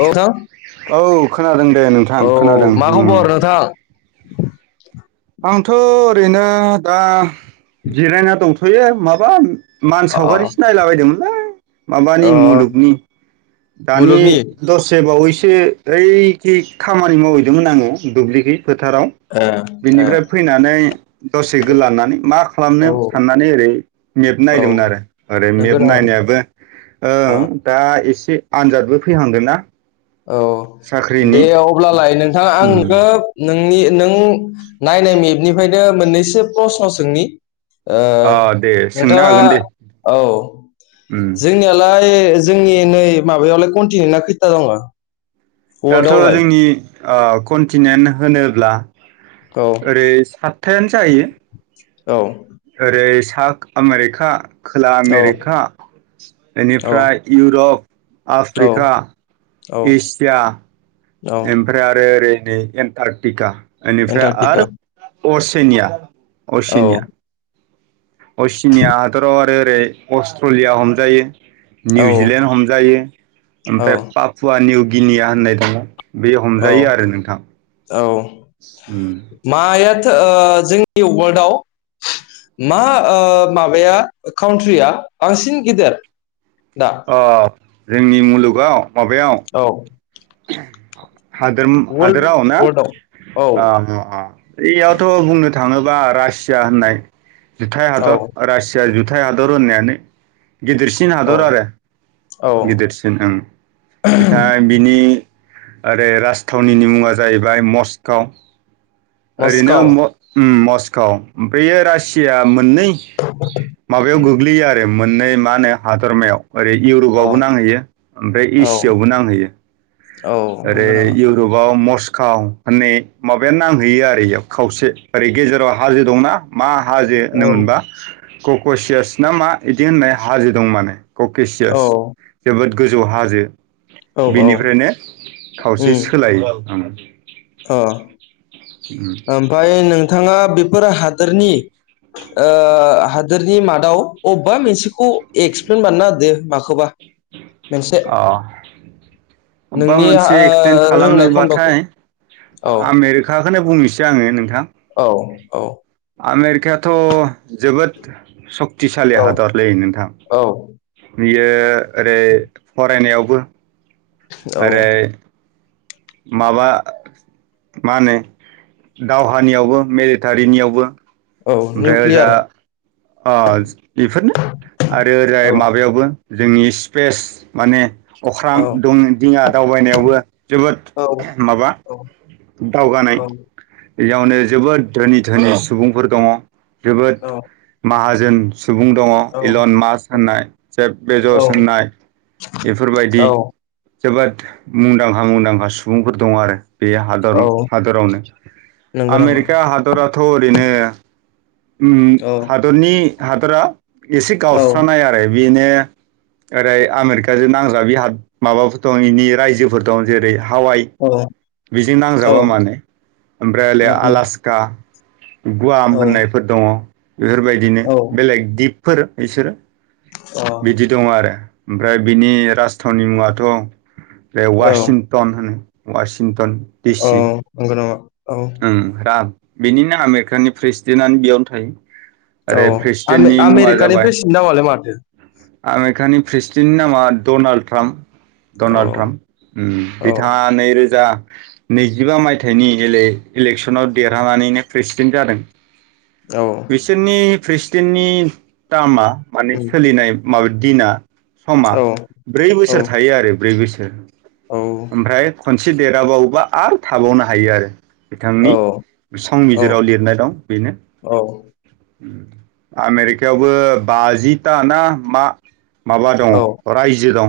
औ नोंथां औ खोनादों दे नोंथां औ खोनादों मा उम उम। खबर नोंथां आंथ' ओरैनो दा जिरायना दंथ'यो माबा अ मानसावगारिसो नायला बायदोंमोनलै अ माबानि मुलुगनि। दानि मुलुगनि दसे बावैसो ओइखि खामानि मावहैदोंमोन आंङो दुब्लिखै फोथाराव। ओ बिनिफ्राय फैनानै दसे गोलानानै मा औ खालामनो साननानै ओरैनो मेप औ नायदोंमोन आरो ओरै नंगौ मेप नामा नायनायाबो अ ओं दा एसे आनजादबो फैहांदों ना औ औ दे अब्लालाय नोंथांङा आं उम नखौ नोंनि नों नायनाय मेपनिफ्रायनो मोननैसो प्रस्न' सोंनि ओ अ दे सोंनो नोंथांङा हागोन दे औ उम जोंनियालाय जोंनि नै माबायावलाय कन्टिनिनना खैथा दंङ? दाथ' जोंनि ओ कन्टिनेन होनोब्ला औ ओरै सात थेनस जाहैयो। औ ओरै सा आमेरिका खोला औ आमेरिका औ एनिफ्राय इउर'प औ आफ्रिका औ एसिया औ ओमफ्राय आरो ओरै नै एन्टारटिका एनिफ्राय एन्टारटिका आरो अरसेनिया औ असिनिया असिनिया हादराव आरो ओरै अस्ट्रलिया हमजायो। औ निउजिलेण्ड हमजायो औ ओमफ्राय पापु आ निउगिनिया होननाय [unintelligible] बे हमजायो औ आरो नोंथां। औ उम मायाथो ओ जोंनि अवाल्डआव मा ओ माबाया काउनत्रि आ बांसिन गेदेर? दा अ जोंनि मुलुगाव माबायाव औ हादोरम वर्ल्ड हादोराव ना वर्ल्डआव औ ओ उम उम ओयावथ' बुंनो थाङोबा रासिया होननाय जुथाय औ हादर रासि जा जुथाइ हादर होननायानो गिदिरसिन औ हादर आरो औ गिदिरसि दों ओं बिथाय बिनि आरो राजथावनिनि मुङा जाहैबाय मस्काव ओरैनो मस्क'व म उम मस्काव बैयो रासिया मोननै माबायाव गोग्लैयो आरो मोननै मा होनो हादरमायाव। ओरै औ इउरपबावबो नांहैयो ओमफ्राय औ एसियावबो नांहैयो औ ओरै नंगौ नामा इउ गोबाव मस्खाव होननाय माबाया नांहैयो आरो इयाव खावसे ओरै गेजेराव हाजो दंना? मा हाजो औ होनोमोनबा कक'सियास ना मा इदि होननाय हाजो दं मानो औ क'केसियास जोबोद गोजौ हाजो औ औ बेनिफ्रायनो खावसे उम सोलायो औ अ उम ओमफाय नोंथाङा बेफोर हादोरनि ओ हादोरनि मादाव अबेबा मोनसेखौ एक्सप्लेन बानायना होदो माखोबा मोनसे अ अबेबा नोंनि मोनसे एक्सप्लेन ओ रोंनाय खालामनोबाथाय खन्द'खौ। औ आमेरिकाखौनो बुंनोसै आङो नोंथां। औ औ आमेरिकायाथ' जोबोद सक्तिसालि औ हादरलै नोंथां। औ बियो ओरै फरायनायावबो औ ओरै माबा मा होनो दावहानियावबो मिलेटारिनियावबो औ निउक्लियार अज बेफोरनो आरो ओरै औ माबायावबो जोंनि स्पेस माने अख्रां औ दं दिङा दावबायनायावबो जोबोद औ माबा औ दावगानाय औ बेयावनो जोबोद धोनि धोनि सुबुंफोर दङ जोबोद औ माहाजोन सुबुं दङ इलन मास होननाय जेब औ बेजस होननाय। औ इफोरबायदि जोबोद मुंदांखा मुंदांखा सुबुंफोर दं आरो बे हादर औ हादरावनो नंगौ नामा आमेरिका हादराथ' ओरैनो उम औ हादरनि हादरा एसे औ गावस्रानाय आरो बेनो ओरै आमेरिकाजों नांजाबि हाद माबाफोर दं इनि रायजोफोर दं जेरै हावाइ। औ बेजों औ नांजाबा माने आमफ्राय ओलै उम उम आलास्का। गुवाम औ होननायफोर दङ बेफोरबायदिनो अ बेलेग दिपफोर बिसोरो। बिदि दं आरो ओमफ्राय बिनि राजथावनि मुङाथ' बे औ वासिन टन होनो वाशिंटन औ डिसि। नंगौ नामा औ ओम राम बेनिनो आमेरिकानि प्रेसिडेन्टनानो बेयावनो थायो। ओरै प्रेसिडेन्टनि मुङा जाबाय नामालाय माथो? आमेरकानि प्रेसिडेन्टनि नामा डनाल्ड ट्राम्प। औ डनाल्ड ट्राम्प उम औ बिथाङा नैरोजा नैजिबा मायथाइनि इले-इलेकसनाव देरहानानैनो प्रेसिडेन्ट जादों। औ बिसोरनि प्रेसिडेन्टनि टार्मा माने उम सोलिनाय माबा दिना समा औ ब्रै औ बोसोर थायो आरो ब्रै बोसोर। औ ओमफ्राय खनसे देरहाबावोबा आरो थाबावनो हायो आरो। बिथांनि औ संबिजिराव लिरनाय दं बेनो। औ आमेरिकायावबो बाजिथा ना मा माबा दङ औ रायजो दं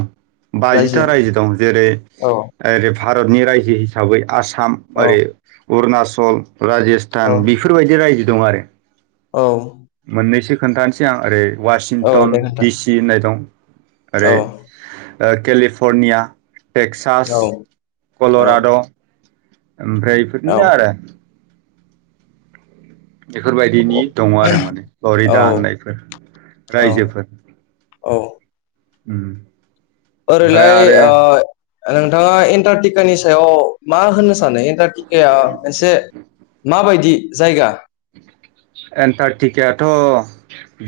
बाजिथा रायजो दं जेरै औ ओरै भारतनि रायजो हिसाबै आसाम औ ओरै अरुणचल, राजस्थ औ थान बेफोरबायदि रायजो दं आरो। औ मोननैसो खोन्थानोसै आं ओरै औ ववासिंटन दे नोंथां डिसि होननाय दं ओरै औ ओ केलिफर्निया टेक्सास औ औ कल'राड'। ओमफ्राय औ इफोरनो आरो। बेफोरबायदिनि दङ आरो माने बावरि दा होननायफोर औ रायजोफोर। औ उम ओरैलाय ओ नोंथाङा एन्टारटिकानि सायाव मा होननो सानो एन्टार टिकाया मोनसे माबायदि जायगा? एन्टारटिकायाथ'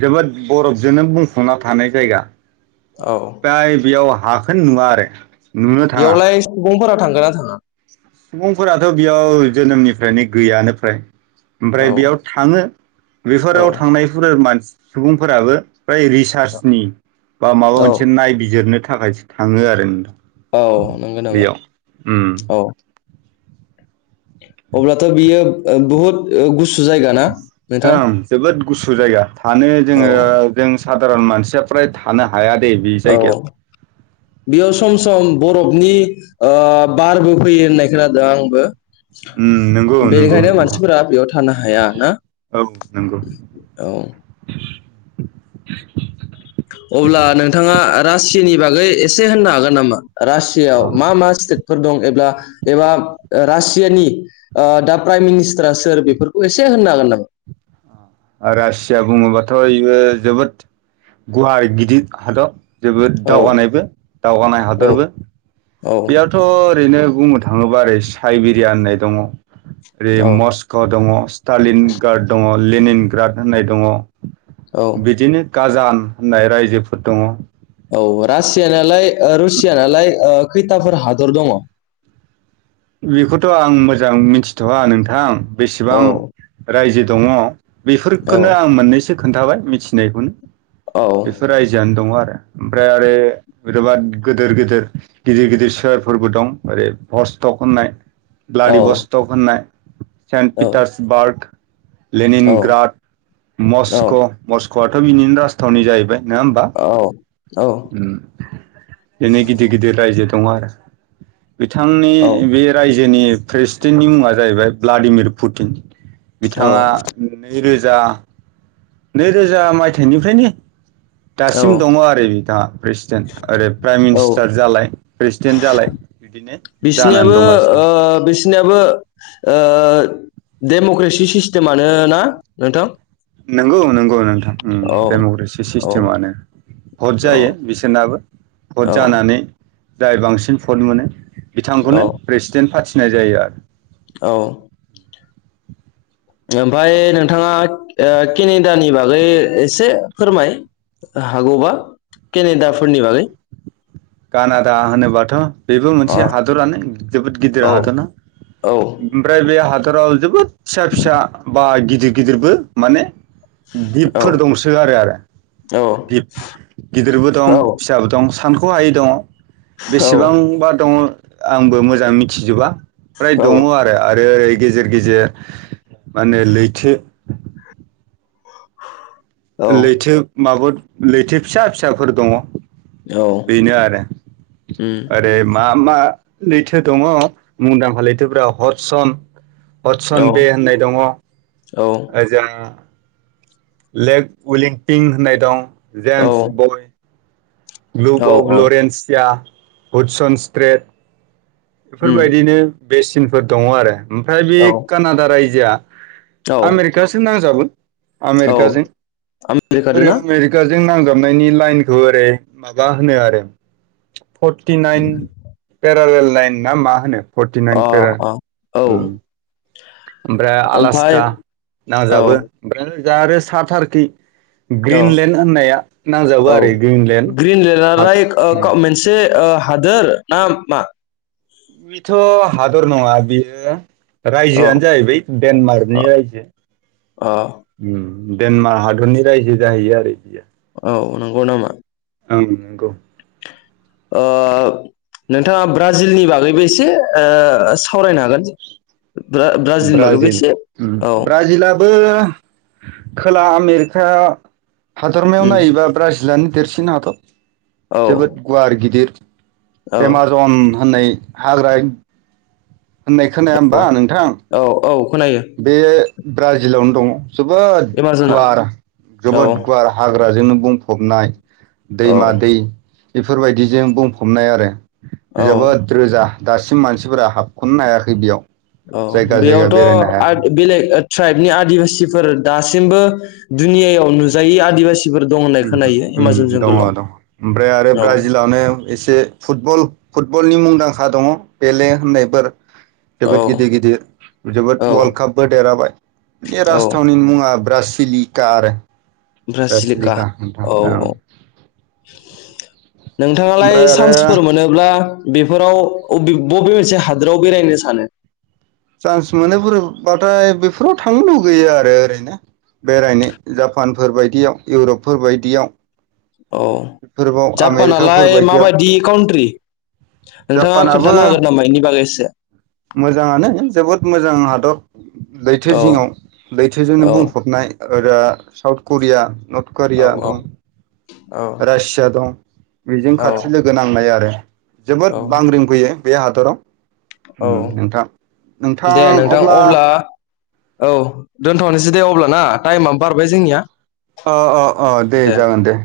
जोबोद बरफजोंनो बुंफुंना थानाय जायगा। औ फ्राय बेयाव हाखोनो नुवा आरो। नुनो थाङा बेयावलाय सुबुंफोरा थांगोन ना थाङा? सुबुंफोराथ' बेयाव जोनोमनिफ्रायनो गैयानो फ्राय। औ ओमफ्राय बेयाव थाङो औ बेफोराव थांनायफोर मानसि सुबुंफोराबो फ्राय रिसार्चनि बा माबा औ मोनसे नायबिजिरनो थाखायसो थाङो आरो नोंथां। औ नंगौ नामा बेयाव उम औ। अब्लाथ' बियो ओ बहुत ओ गुसु जायगा ना? नोंथां ओम जोबोद गुसु जायगा थानो औ जोङो जों साधारन मानसिया फ्राय थानो हाया दे बे औ जायगायाव। बेयाव सम सम बरफनि ओ बारबो फैयो होननाय खोनादों आंबो उम नंगौ नंगौ बेनिखायनो नोंथां मानसिफोरा बेयाव थानो हाया ना औ नंगौ औ अब्ला नोंथाङा रासियानि बागै एसे होननो हागोन नामा रासियाआव मा मा स्टेट फोर दं एब्ला एबा रासियानि दा प्राइम मिनिस्टारा सोर बेफोरखौ एसे होननो हागोन नामा? रासिया बुङोबाथ' बेयो जोबोद गुवार गिदिर हादर जोबोद औ दावगानायबो दावगानाय औ हादरबो औ बेयावथ' ओरैनो बुंनो थाङोबा ओरै साइबेरिया होननाय दङ ओरै औ मस्क' दङ स्टालिन गार्ड दङ लेनिन गार्ड होननाय दङ औ बिदिनो गाजान होननाय रायजोफोर दङ औ रासियानालाय रुसियानालाय खैथाफोर हादर दङ बेखौथ' आं मोजां मिथि थ'वा नोंथां औ बेसेबां रायजो दङ औ बेफोरखोनो आं मोननैसो खोन्थाबाय मिथिनायखौनो औ बेफोर रायजोआनो दङ आरो ओमफ्राय आरो बेबाद गिदिर गिदिर गिदिर गिदिर सोरफोरबो दं ओरै ट होननाय औ ब्लाडि बस्ट' होननाय सेन्ट औ पिटार्सबार्ग औ लेनिनग्राद औ मस्क' मस्क'आथ' बिनिनो राजथावनि जाहैबाय नङा होमबा बिनि गिदिर गिदिर रायजो दङ आरो बिथांनि बे रायजोनि प्रेसिडेन्टनि मुङा जाहैबाय भ्लाडिमिर पुटिन बिथाङा नैरोजा नैरोजा मायथाइनिफ्रायनो औ दासिम दङ आरो बिथाङा प्रेसिडेन्ट ओरै प्राइम औ मिनिस्टार जालाय प्रेसिडेन्ट जालाय बिदिनो जानानै बिसिनियाबो दंगासिनो ओ बेस बिसिनियाबो डेम'क्रेसि सिस्टेमानो ना नोंथां नंगौ नंगौ नोंथां उम औ डेम'क्रेटिक औ सिस्टेमानो भट औ जायो बिसोरनाबो भट औ जानानै जाय बांसिन भट मोनो औ बिथांखौनो प्रेसिडेन्ट फाथिनाय जायो आरो औ ओमफ्राय नोंथाङा खिनि खिनियानि बागै एसे फोरमाय हागौबा केनेदाफोरनि बागै कानादा होनोबाथ' बेबो अ मोनसे हादरानो जोबोद गिदिर औ हादरना औ ओमफ्राय बे हादराव जोबोद फिसा फिसा बा गिदिर गिदिरबो माने औ दिपफोर दंसो गारो आरो औ गिदिरबो दं औ फिसाबो दं खहायै दङ बेसेबांबा दङ आंबो मोजां मिथिजोबा फ्राय औ दङ आरो आरो ओरै गेजेर गेजेर माने लैथो लैथो माबा लैथो फिसा फिसाफोर दङ औ बेनो उम आरो मा मा लैथो दङ मुंदांखा लैथोफाव हरसन अदसन औ बे होननाय दङ औ ओजा लेग उइलिंटिं होननाय दं औ जेमस बय ग्लुप अफ औ लरेन्सिया बुडसन स्ट्रेट उम बेफोरबायदिनो बेसिनफोर दङ' आरो ओमफ्राय बे औ कानाडा रायजोआ औ आमेरि [unintelligible] नांजाबोन औ आमेरिकाजों आमेरिकादो ना [unintelligible] [unintelligible] नांजाबनायनि लाइनखौ ओरै माबा होनो आरो। फर्टिनााइन पेरारेल लाइन ना मा होनो। फर्टि अ नाइन पेरा अ औ उम। ओमफ्राय ओमफाय आलासखा औ नांजाबो ओमफ्राय जा आरो साथारखि औ औ ग्रिनलेण्ड [unintelligible] मोनसे ओ हादोर ना मा? बिथ' हादर नङा बियो औ रायजोआनो जाहैबाय डेनमार्कनि रायजो। अ अ उम डेनमार्क हादरनि रायजो जाहैयो आरो [unintelligible] औ नंगौ नामा? औ नंगौ। ओ नोंथाङा ब्राजिलनि बागैबो एसे ओ सावरायनो हागोन। [unintelligible] ब्राजिलनि बागैबो एसे औ। बो खोला आमेरिका हादरमायाव उम नायोबा ब्राजिलानो देरसिन हादर औ जोबोद गुवार गिदिर। औ एमाजन होननाय हाग्रा होननाय खोनाया होमबा औ नोंथां? औ औ खोनायो। बे ब्राजिलावनो दङ' जोबोद एमाज'ना गुवार औ जोबोद गुवारा। हाग्राजोंनो बुंफबनाय औ दैमा दै बेफोरबायदिजों बुंफबनाय आरो। औ जोबोद रोजा दासिम मानसिफोरा हाबख'नो हायाखै बेयाव। औ जायगा जायगा बेरायनो हायाखै बेयावथ' [unintelligible] बेलेग ट्राइबनि आदिबासिफोर दासिमबो दुनिययाव नुजायै आदिबासि उम उम उम दङ' दङ' ओमफ्राय आरो औ ब्राजिलानायाव एसे फुटबल फुटबलनि मुंदांखा दङ' पेले होननायफोर। जोबोद गिदिर औ गिदिर जोबोद औ वर्ल्ड कापबो देरहाबाय। बे औ राजथावनि मुङा ब्रसिलिका आरो। ब्रासिलिका नोंथां औ ओं औ। नोंथाङालाय ओमफ्राय आरो सान्सफोर मोनो [unintelligible] बेफोराव अबे बबे मोनसे हादोराव बेरायनो सानो? सान्स मोनो [unintelligible] बाथाय बेफोराव थांनो लुगैयो आरो ओरैनो। बेरायनो जापानफोर बायदियाव इउरपफोर बायदियाव। औ बेफोरबाव आमेरिकाफोर जापानालाय बायदियाव माबायदि काउट्रि? नोंथाङा जापानाबो खोन्थानो हागोन नामा इनि बागै इसे? मोजाङानो जोबोद मोजां हादर। लैथो औ जिङाव औ लैथोजोंनो बुंफबनाय [unintelligible] साउथ करिया नर्थ करिया औ [unintelligible] औ रासिया दं बेजों खाथि औ लोगो नांनाय आरो जोबोद औ बांग्रिं फैयो। बे हादराव उम औ नोंथां नोंथां दे नोंथां अब्ला औ दोनथ'नोसै दे अब्लाना टाइमाबो बारबाय जोंनिया। अ अ अ दे जागोन दे।